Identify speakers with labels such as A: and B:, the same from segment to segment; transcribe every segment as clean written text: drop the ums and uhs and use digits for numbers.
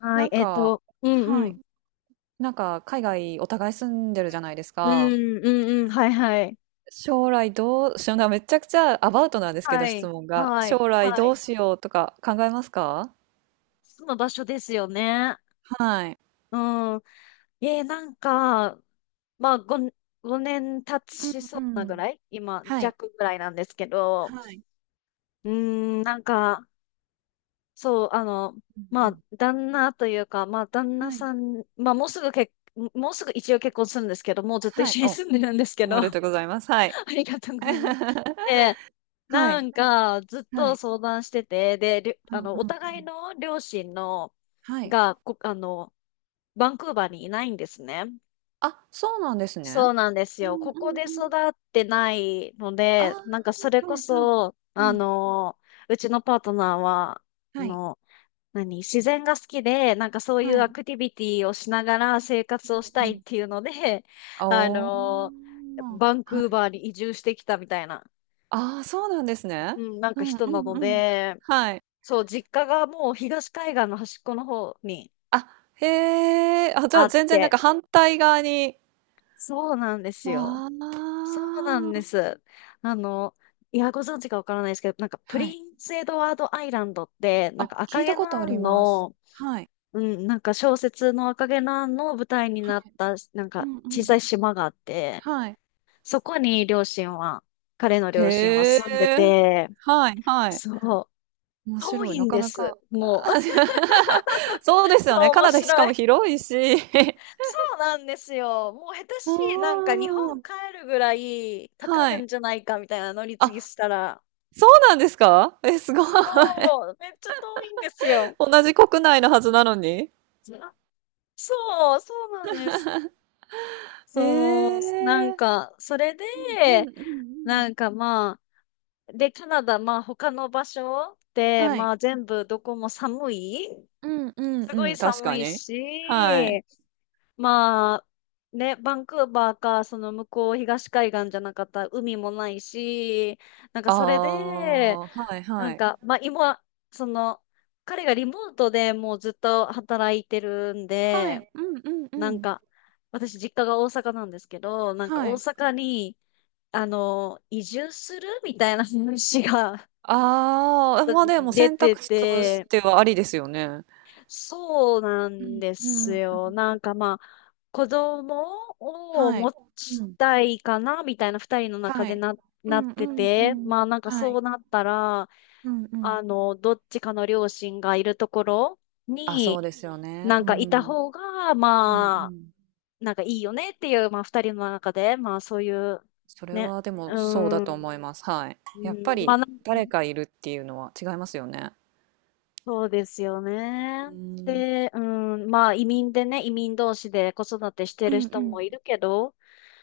A: は
B: な
A: い、
B: んか、
A: うんう
B: はい。
A: ん。
B: なんか海外お互い住んでるじゃないです
A: う
B: か。
A: んうんうん。はいはい。
B: 将来どうしような、めちゃくちゃアバウトなんですけ
A: は
B: ど、質
A: い。
B: 問が。
A: はい。
B: 将来
A: は
B: ど
A: い。
B: うしようとか考えますか？
A: その場所ですよね。
B: はい。
A: うん。なんか、まあ、5年経ちそ
B: う
A: うな
B: んう
A: ぐ
B: ん。
A: らい今、
B: はい。
A: 弱ぐらいなんですけど、
B: はい。
A: うーなんか、そう、
B: うんう
A: まあ、
B: ん。
A: 旦那というか、まあ、旦那
B: は
A: さ
B: い。
A: ん、まあ、もうすぐ一応結婚するんですけど、もうずっと一
B: はい。
A: 緒に
B: お、
A: 住んでるんですけ
B: お
A: ど、
B: めで
A: あ
B: とうございます。はい。
A: りがとうございます。で、
B: は
A: な
B: い。
A: んか、ずっ
B: は
A: と
B: い。
A: 相談してて、で、りゅ
B: うん
A: あ
B: う
A: の、お
B: んう
A: 互い
B: ん。
A: の両親の、
B: はい。
A: が、こ、あの、バンクーバーにいないんですね。
B: あ、そうなんですね。
A: そうなんです
B: う
A: よ。
B: んう
A: ここ
B: ん
A: で
B: う
A: 育
B: ん。
A: ってないの
B: あ
A: で、
B: あ、
A: なんかそれこ
B: はいはい。
A: そ、
B: うん。
A: うちのパートナーは、あ
B: はい。
A: の、自然が好きで、なんかそうい
B: は
A: うア
B: い。
A: クティビティをしながら生活をし
B: う
A: た
B: んう
A: いっ
B: ん。
A: ていうので、
B: あ
A: あ
B: お、
A: の、バン
B: は
A: クー
B: い。
A: バーに移住してきたみたいな、
B: ああ、そうなんですね。
A: うん、なん
B: う
A: か
B: んう
A: 人な
B: ん
A: の
B: うん。
A: で、
B: はい。
A: そう、実家がもう東海岸の端っこの方に
B: あ、へえ。あ、じゃ
A: あ
B: あ
A: っ
B: 全然なん
A: て、
B: か反対側に。
A: そうなんですよ。
B: あ
A: そうなんで
B: あ。
A: す。あの、いや、ご存知かわからないですけど、なんかプ
B: はい。
A: リンスエドワードアイランドって、なん
B: あ、
A: か
B: 聞
A: 赤
B: い
A: 毛
B: た
A: の
B: こと
A: ア
B: あり
A: ン
B: ます。
A: の、
B: はい。
A: うん、なんか小説の赤毛のアンの舞台に
B: は
A: なっ
B: い。
A: た、なん
B: う
A: か
B: んう
A: 小
B: ん。
A: さい島があって、
B: はい。
A: そこに両親は、彼の両親は
B: へ
A: 住んで
B: え。
A: て、
B: はいはい。
A: そう、
B: 面
A: 遠
B: 白い。
A: い
B: な
A: ん
B: か
A: で
B: な
A: す。
B: か。
A: もう、
B: あー そうで す
A: そ
B: よね。
A: う、
B: カ
A: 面
B: ナダしか
A: 白い。
B: も広いし。
A: そうなんですよ。もう下手
B: あ
A: しい、なんか日本
B: あ、
A: 帰るぐらいかか
B: は
A: る
B: い。
A: んじゃないかみたいな乗り継
B: あ
A: ぎしたら。
B: そうなんですか？え、すごい。
A: そう、めっちゃ遠いんですよ。
B: 同じ国内のはずなのに。
A: あ、そう、そうなんです。
B: え
A: そう、なん
B: え
A: か、それで、
B: ー、うんうんうんうん。
A: なんかまあ、で、カナダ、まあ他の場所って、
B: は
A: ま
B: い。
A: あ全部どこも寒い、
B: うんうん
A: すご
B: う
A: い
B: ん、確
A: 寒
B: か
A: い
B: に。
A: し、
B: はい。
A: まあ、ね、バンクーバーか、その向こう東海岸じゃなかったら海もないし、なんか
B: あ
A: それで、
B: あ、はい
A: な
B: は
A: ん
B: い。
A: か、まあ今、その、彼がリモートでもうずっと働いてるん
B: は
A: で、
B: い。うんうんう
A: なん
B: ん。
A: か、私実家が大阪なんですけど、なんか
B: は
A: 大
B: い。
A: 阪に、移住するみたいな話が
B: ああ、まあでも
A: 出
B: 選
A: て
B: 択肢とし
A: て、
B: てはありですよね。
A: そうな
B: う
A: ん
B: ん
A: で
B: う
A: す
B: んう
A: よ。な
B: ん。
A: んかまあ、子供を
B: は
A: 持
B: い。う
A: ち
B: ん。
A: たいかな、みたいな二人の中
B: は
A: で
B: い。う
A: なっ
B: んう
A: て
B: んう
A: て、
B: ん。
A: まあなんか
B: は
A: そ
B: い。
A: うなったら、
B: うんうん。
A: どっちかの両親がいるところ
B: あ、そ
A: に、
B: うですよね。
A: な
B: う
A: んかいた
B: ん。
A: 方が、
B: うんう
A: まあ、
B: ん。
A: なんかいいよねっていう、まあ二人の中で、まあそういう、
B: それ
A: ね、
B: はでも
A: う
B: そうだ
A: ー
B: と
A: ん、
B: 思います。はい。
A: う
B: やっぱ
A: ん、まあ
B: り
A: なん
B: 誰か
A: か
B: いるっていうのは違いますよね。
A: そうですよ
B: う
A: ね。
B: ーん。
A: で、うん、まあ移民でね、移民同士で子育てして
B: う
A: る
B: んう
A: 人も
B: ん。
A: いるけど、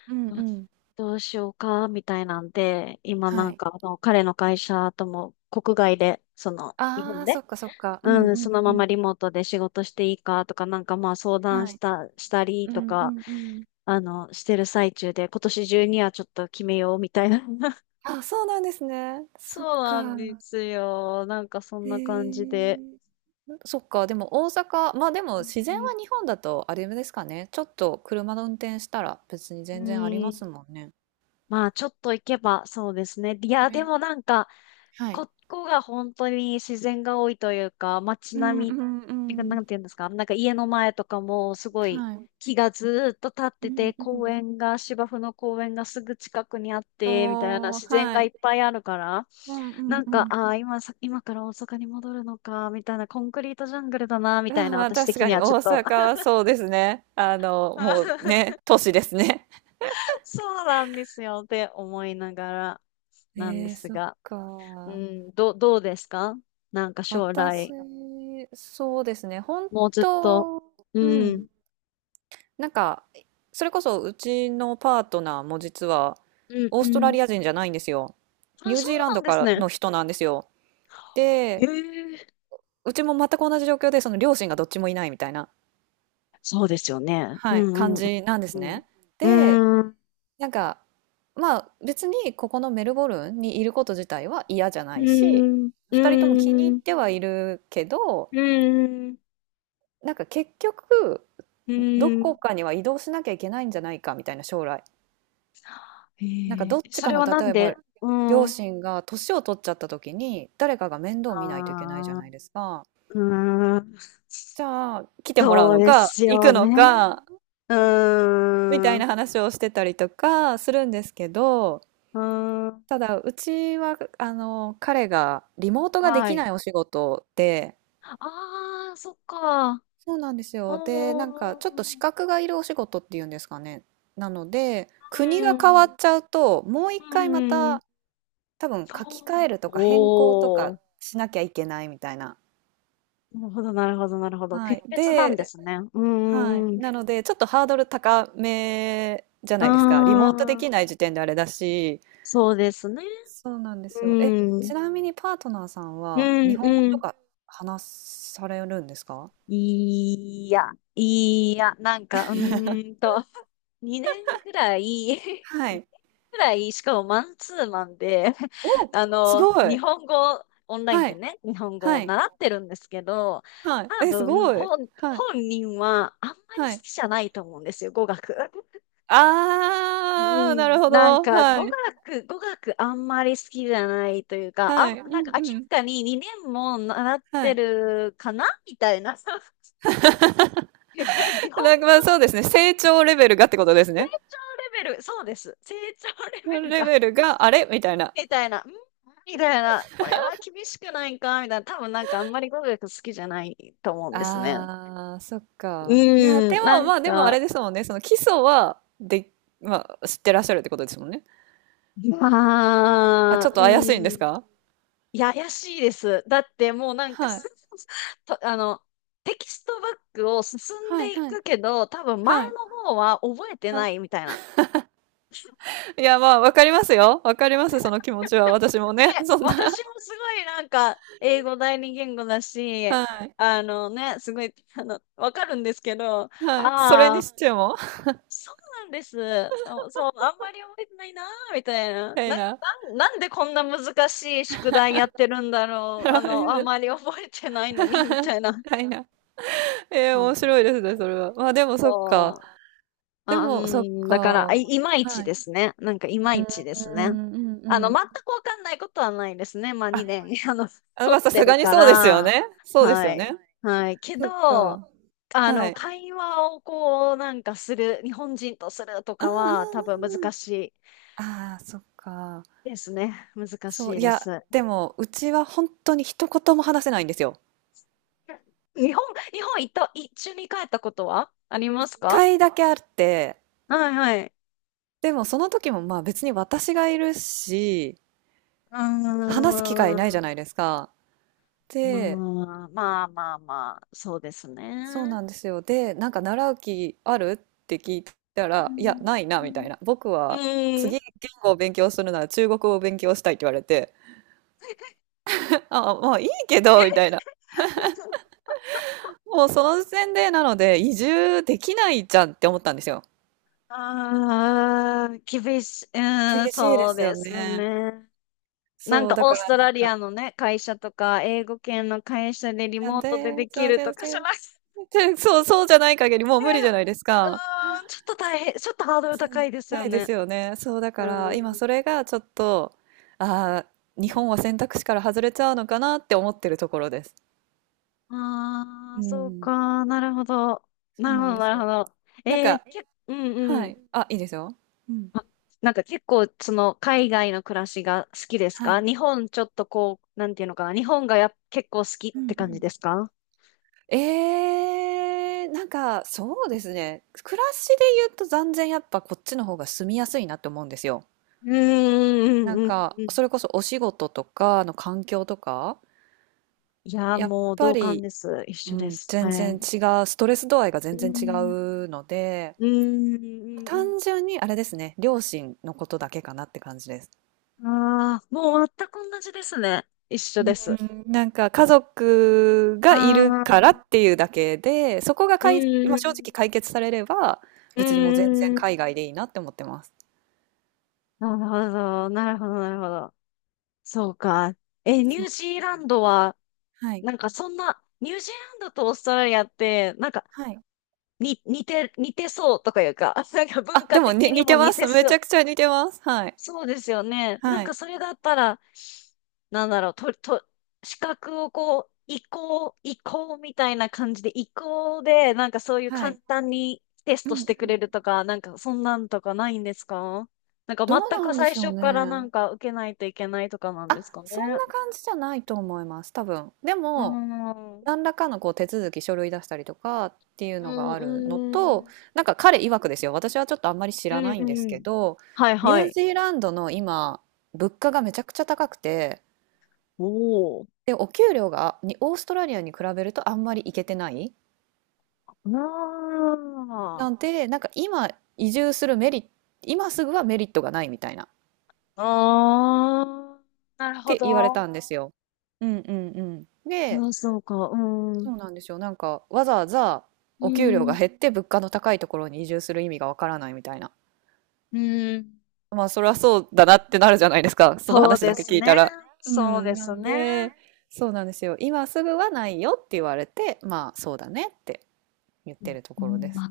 B: うん
A: ど
B: う
A: うし
B: ん。
A: どうしようか、みたいなんで、今
B: は
A: なん
B: い。
A: か彼の会社とも国外で、その日
B: あ
A: 本
B: あ、そ
A: で、
B: っかそっか。うんう
A: うん、
B: ん
A: その
B: う
A: ま
B: ん。
A: まリモートで仕事していいかとか、なんかまあ相談
B: は
A: し
B: い。
A: た、したり
B: うん
A: と
B: う
A: か、
B: んうん。
A: してる最中で、今年中にはちょっと決めようみたいな。
B: あ、そうなんですね。そっ
A: そう
B: か。
A: なんですよ。なんかそん
B: へ
A: な感じで。
B: え。そっか、でも大阪、まあでも
A: う
B: 自然
A: ん。
B: は日本だとあれですかね。ちょっと車の運転したら別に
A: う
B: 全然ありま
A: ん、
B: すもんね。
A: まあ、ちょっと行けば、そうですね。いや、でも
B: ね。
A: なんか、
B: はい。
A: ここが本当に自然が多いというか、街
B: うん
A: 並
B: うんう
A: みが、な
B: ん。
A: んていうんですか、なんか家の前とかもすごい
B: はい。
A: 木がずーっと立っ
B: う
A: て
B: ん
A: て、
B: う
A: 公
B: ん。
A: 園が、芝生の公園がすぐ近くにあって、みたいな
B: おー、
A: 自然
B: は
A: がい
B: い。
A: っぱいあるから、
B: うんう
A: な
B: ん
A: ん
B: う
A: か、
B: ん。
A: ああ、今から大阪に戻るのか、みたいな、コンクリートジャングルだな、み
B: あ、
A: たいな、
B: まあ、
A: 私
B: 確
A: 的
B: か
A: に
B: に
A: は
B: 大
A: ちょっと
B: 阪はそうですね。もうね、都市ですね。
A: そうなんですよって思いながらなんで
B: ええ、
A: す
B: そっ
A: が。う
B: か。
A: ん、どうですか、なんか将
B: 私、
A: 来、
B: そうですね。本
A: もうずっと。
B: 当、
A: う
B: うん。
A: ん、
B: なんか、それこそうちのパートナーも実は、
A: うん、
B: オー
A: う
B: ストラ
A: ん。
B: リア人じゃないんですよ。
A: あ、
B: ニュー
A: そう
B: ジーラン
A: な
B: ド
A: んで
B: か
A: す
B: ら
A: ね。
B: の人なんですよ。
A: へ
B: で、
A: え、
B: うちも全く同じ状況で、その両親がどっちもいないみたいな、
A: そうですよね。う
B: はい、感
A: ん、うん、
B: じなんです
A: うん。
B: ね。で、
A: うん、
B: なんか、まあ別にここのメルボルンにいること自体は嫌じゃな
A: う
B: いし、
A: ん、
B: 2人とも気に入
A: う
B: っ
A: ん、
B: てはいるけど、
A: うん、
B: なんか結局
A: う
B: どこ
A: ん。
B: かには移動しなきゃいけないんじゃないかみたいな将来。なんか
A: へ
B: どっ
A: え、
B: ち
A: そ
B: か
A: れ
B: の
A: はな
B: 例
A: ん
B: えば
A: で？うん。
B: 両
A: あ
B: 親が年を取っちゃった時に誰かが面倒見ないといけないじゃ
A: あ、
B: ないですか。
A: うーん。
B: じゃあ来てもらう
A: そう
B: の
A: で
B: か
A: す
B: 行
A: よ
B: くの
A: ね。
B: か
A: う
B: みた
A: ーん、
B: い
A: う
B: な話をしてたりとかするんですけど、
A: ーん。
B: ただ、うちは、彼がリモートがで
A: は
B: き
A: い。
B: ないお仕事で、
A: ああ、そっか。
B: そうなんですよ。で、なんか、
A: お
B: ちょっと資
A: ー、
B: 格がいるお仕事っていうんですかね。なので、国が
A: う
B: 変わ
A: ん、
B: っちゃうと、もう一
A: う
B: 回ま
A: ん、
B: た、多分
A: そ
B: 書き換え
A: う、
B: るとか変更と
A: お
B: か
A: ー、
B: しなきゃいけないみたいな。
A: なるほど、なるほど、なるほど。
B: は
A: 国
B: い。
A: 別なんで
B: で、
A: すね。うん、
B: はい。
A: うん、う
B: な
A: ん、
B: ので、ちょっとハードル高めじゃ
A: あ
B: ないですか。リモートできな
A: ー、
B: い時点であれだし、
A: そうですね。
B: そうなんですよ。え、
A: う
B: ち
A: ん、
B: なみにパートナーさん
A: う
B: は日
A: ん、
B: 本語
A: う
B: と
A: ん。
B: か話されるんですか？
A: いや、いや、なんか、2年ぐらい、
B: はい。
A: ぐらい、しかもマンツーマンで、
B: お、すご
A: 日
B: い。
A: 本語、オンライン
B: は
A: で
B: い。
A: ね、日本語を
B: はい。
A: 習ってるんですけど、
B: はい。
A: 多
B: え、す
A: 分、
B: ごい。はい。
A: 本人はあんまり好
B: はい。
A: きじゃないと思うんですよ、語学。う
B: ああ、な
A: ん、
B: るほ
A: なん
B: ど。
A: か、
B: はい。
A: 語学あんまり好きじゃないというか、
B: はい。う
A: なんか明
B: んうん。
A: らかに2年も習っ
B: は
A: て
B: い。
A: るかなみたいな。日本、
B: なんか、ま、そうですね、成長レベルがってことです
A: 成
B: ね。
A: 長レベル、そうです。成長レベル
B: レ
A: が
B: ベルが、あれ？みたいな。
A: みたいな、みたいな、これは厳しくないかみたいな、多分なんかあんまり語学好きじゃないと思うんですね。
B: ああ、そっか。いや、
A: うん、
B: で
A: な
B: も、
A: ん
B: まあ、でもあ
A: か、
B: れですもんね、その基礎は、で、まあ、知ってらっしゃるってことですもんね。あ、
A: ま
B: ち
A: あ、
B: ょっ
A: う
B: と怪しいんです
A: ん、
B: か？
A: いや、怪しいです。だってもうなんか
B: は
A: す
B: い。
A: と、テキストバックを進ん
B: はい、
A: でい
B: はい、
A: くけど、多分前
B: はい。
A: の方は覚えてない
B: は
A: みたいな。
B: い。いや、まあ、わかりますよ。わかります、その気持ちは。私も
A: で、
B: ね。そん
A: 私
B: な。
A: もすごいなんか、英語第二言語だし、
B: はい。
A: あのね、すごい、わかるんですけど、あ
B: はい。それに
A: あ、
B: しても。
A: そうなんです。あ、そう、あんまり覚えてないなー、みたいな。
B: たいな。
A: なんでこんな難しい宿題やってるんだろう。あん まり覚えてないのに、みたいな。
B: はいな。え え、
A: そう
B: 面
A: なん
B: 白い
A: で
B: です
A: す。
B: ね、それは。まあ、でもそっか。
A: そう。
B: で
A: あ、う
B: も、そっ
A: ん、だから、
B: か。
A: いまいち
B: はい。う
A: ですね。なんか、いまいちです
B: ー
A: ね。
B: ん、うんうん。
A: 全くわかんないことはないですね。まあ、
B: あ、
A: 2年、
B: あ、ま
A: 取
B: あ、
A: っ
B: さ
A: て
B: す
A: る
B: がに
A: か
B: そうですよ
A: ら。
B: ね。そうです
A: は
B: よね。
A: い。はい。け
B: そっ
A: ど、
B: か。はい。
A: 会話をこう、なんかする、日本人とすると
B: う
A: かは、
B: ん
A: 多
B: う
A: 分
B: んうんう
A: 難
B: ん。
A: しい。
B: ああ、そっか。
A: ですね。難
B: そう、
A: しい
B: い
A: で
B: や、
A: す。
B: でも、うちは本当に一言も話せないんですよ。
A: 日本、日本行った、一緒に帰ったことはありま
B: 一
A: すか？
B: 回だけあって、
A: はいはい。
B: でもその時もまあ別に私がいるし、
A: う
B: 話す機会ないじゃ
A: ー
B: ない
A: ん。
B: ですか。
A: ま
B: で、
A: あ、まあまあまあ、そうです
B: そう
A: ね。
B: なんですよ。で、なんか習う気あるって聞いた
A: う
B: ら、いや、
A: ん。
B: ないな、みたいな。僕
A: う
B: は
A: ん。
B: 次言語を勉強するなら中国語を勉強したいって言われて、あ、まあいいけど、みたいな。もうその時点でなので移住できないじゃんって思ったんですよ。
A: ああ、厳しい。う
B: 厳
A: ーん、
B: しいで
A: そう
B: すよ
A: です
B: ね。
A: ね。なん
B: そう、
A: か
B: だ
A: オー
B: か
A: ス
B: ら
A: トラリアのね、会社とか、英語圏の会社でリ
B: な
A: モ
B: ん
A: ートで
B: で、
A: でき
B: そう、
A: る
B: 全
A: とかじゃ
B: 然、
A: なくて、
B: 全そう、そう、じゃない限りもう無理じゃないです
A: う
B: か。
A: ーん、ちょっと大変、ちょっとハードル高いですよ
B: ないで
A: ね。
B: すよね。そう、だから今そ
A: う
B: れがちょっと、ああ、日本は
A: ん。
B: 選択肢から外れちゃうのかなって思ってるところです。
A: あ
B: う
A: あ、そう
B: ん、
A: か。なるほど。
B: そ
A: な
B: う
A: るほ
B: なん
A: ど、
B: で
A: な
B: す
A: るほ
B: よ。
A: ど。
B: なんか、
A: うんう
B: は
A: ん。
B: い。あ、いいですよ。うん。
A: あ、なんか結構、その、海外の暮らしが好きです
B: は
A: か？
B: い。
A: 日本ちょっとこう、なんていうのかな。日本が結構好きっ
B: うん
A: て
B: う
A: 感じ
B: ん。
A: ですか？
B: なんか、そうですね。暮らしで言うと残然やっぱこっちの方が住みやすいなって思うんですよ。
A: うん、
B: なん
A: うん、うん、
B: か、
A: うん。
B: それこそお仕事とかの環境とか、
A: いやー、
B: やっ
A: もう
B: ぱ
A: 同感
B: り
A: です。一
B: う
A: 緒で
B: ん、
A: す。
B: 全
A: は
B: 然
A: い。
B: 違う、ストレス度合いが
A: う
B: 全然違
A: ん、
B: うので、
A: うん、
B: 単純にあれですね、両親のことだけかなって感じです。
A: うん。ああー、もう全く同じですね。一緒
B: う
A: です。
B: ん、なんか家族
A: あ
B: がいるからっ
A: あ、
B: ていうだけで、そこが
A: う
B: かい、まあ正直
A: ん、
B: 解決されれば、
A: う
B: 別にもう全然
A: ん、
B: 海外でいいなって思ってます。
A: なるほど、なるほど、なるほど。そうか。え、ニ
B: そ
A: ュ
B: う。
A: ージーランドは、
B: はい。
A: なんかそんな、ニュージーランドとオーストラリアって、なんか、
B: はい。
A: に、似て、似てそうとかいうか、なんか文
B: あ、で
A: 化
B: もに
A: 的に
B: 似て
A: も
B: ま
A: 似て
B: す。め
A: そ
B: ち
A: う、
B: ゃくちゃ似てます。はい。
A: そうですよね。なん
B: は
A: か
B: い。
A: それがあったら、なんだろう、資格をこう、移行、移行みたいな感じで、移行で、なんかそういう
B: は
A: 簡
B: い。
A: 単にテス
B: う
A: ト
B: ん。
A: し
B: うん、
A: てくれるとか、なんかそんなんとかないんですか？なんか
B: どう
A: 全
B: な
A: く
B: んで
A: 最
B: しょう
A: 初からな
B: ね。
A: んか受けないといけないとかなんで
B: あ、
A: すか
B: そん
A: ね。
B: な感じじゃないと思います。多分。で
A: うー
B: も、
A: ん。
B: 何らかのこう手続き書類出したりとかっていう
A: う
B: のが
A: ん、
B: あるの
A: う
B: と、
A: ん。
B: なんか彼曰くですよ、私はちょっとあんまり知
A: う
B: らな
A: ん、
B: いんです
A: う
B: け
A: ん。
B: ど、
A: はい、
B: ニ
A: は
B: ュー
A: い。
B: ジーランドの今物価がめちゃくちゃ高くて、
A: おー。
B: でお給料がにオーストラリアに比べるとあんまりいけてない、
A: あ
B: なん
A: ー。
B: でなんか今移住するメリット、今すぐはメリットがないみたいなっ
A: あー。なるほ
B: て言われ
A: ど。
B: たんですよ。うんうんうん、で、
A: ああ、そうか。う
B: そ
A: ん。
B: うなんですよ、なんかわざわざ
A: う
B: お給料が
A: ん。
B: 減って物価の高いところに移住する意味がわからないみたいな。
A: うん。
B: まあ、それはそうだなってなるじゃないですか。その
A: そう
B: 話だ
A: で
B: け
A: す
B: 聞いた
A: ね。
B: ら。う
A: そう
B: ん。
A: で
B: な
A: す
B: んん
A: ね。
B: で、そうなんですよ。今すぐはないよって言われて、まあ、そうだねって言っ
A: う
B: て
A: ん
B: ると
A: う
B: ころで
A: ん、
B: す。
A: あ、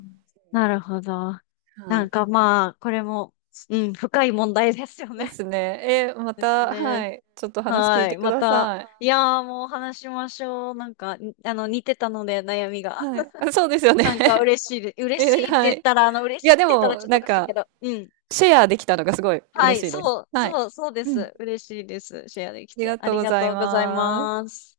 A: なるほど。
B: は
A: なん
B: い。
A: かまあ、これも、うん、深い問題ですよ
B: で
A: ね。
B: すね。え、ま
A: です
B: た、
A: ね。
B: はい。ちょっと話聞
A: は
B: いて
A: い。
B: く
A: ま
B: だ
A: た、
B: さい。
A: いやーもう話しましょう。なんか、に似てたので、悩みが。
B: はい。あ、そうで すよね。
A: なんか 嬉
B: え、
A: しいって
B: は
A: 言っ
B: い。
A: たら、嬉
B: い
A: し
B: や、
A: いって
B: で
A: 言ったらち
B: も、
A: ょっとお
B: なん
A: かしいけ
B: か、
A: ど、うん。
B: シェアできたのがすごい
A: は
B: 嬉
A: い、
B: しいです。
A: そう、
B: はい。
A: そう、そうで
B: うん。あ
A: す。嬉しいです。シェアでき
B: り
A: て。
B: が
A: あ
B: とう
A: り
B: ご
A: が
B: ざい
A: とうござい
B: ます。
A: ます。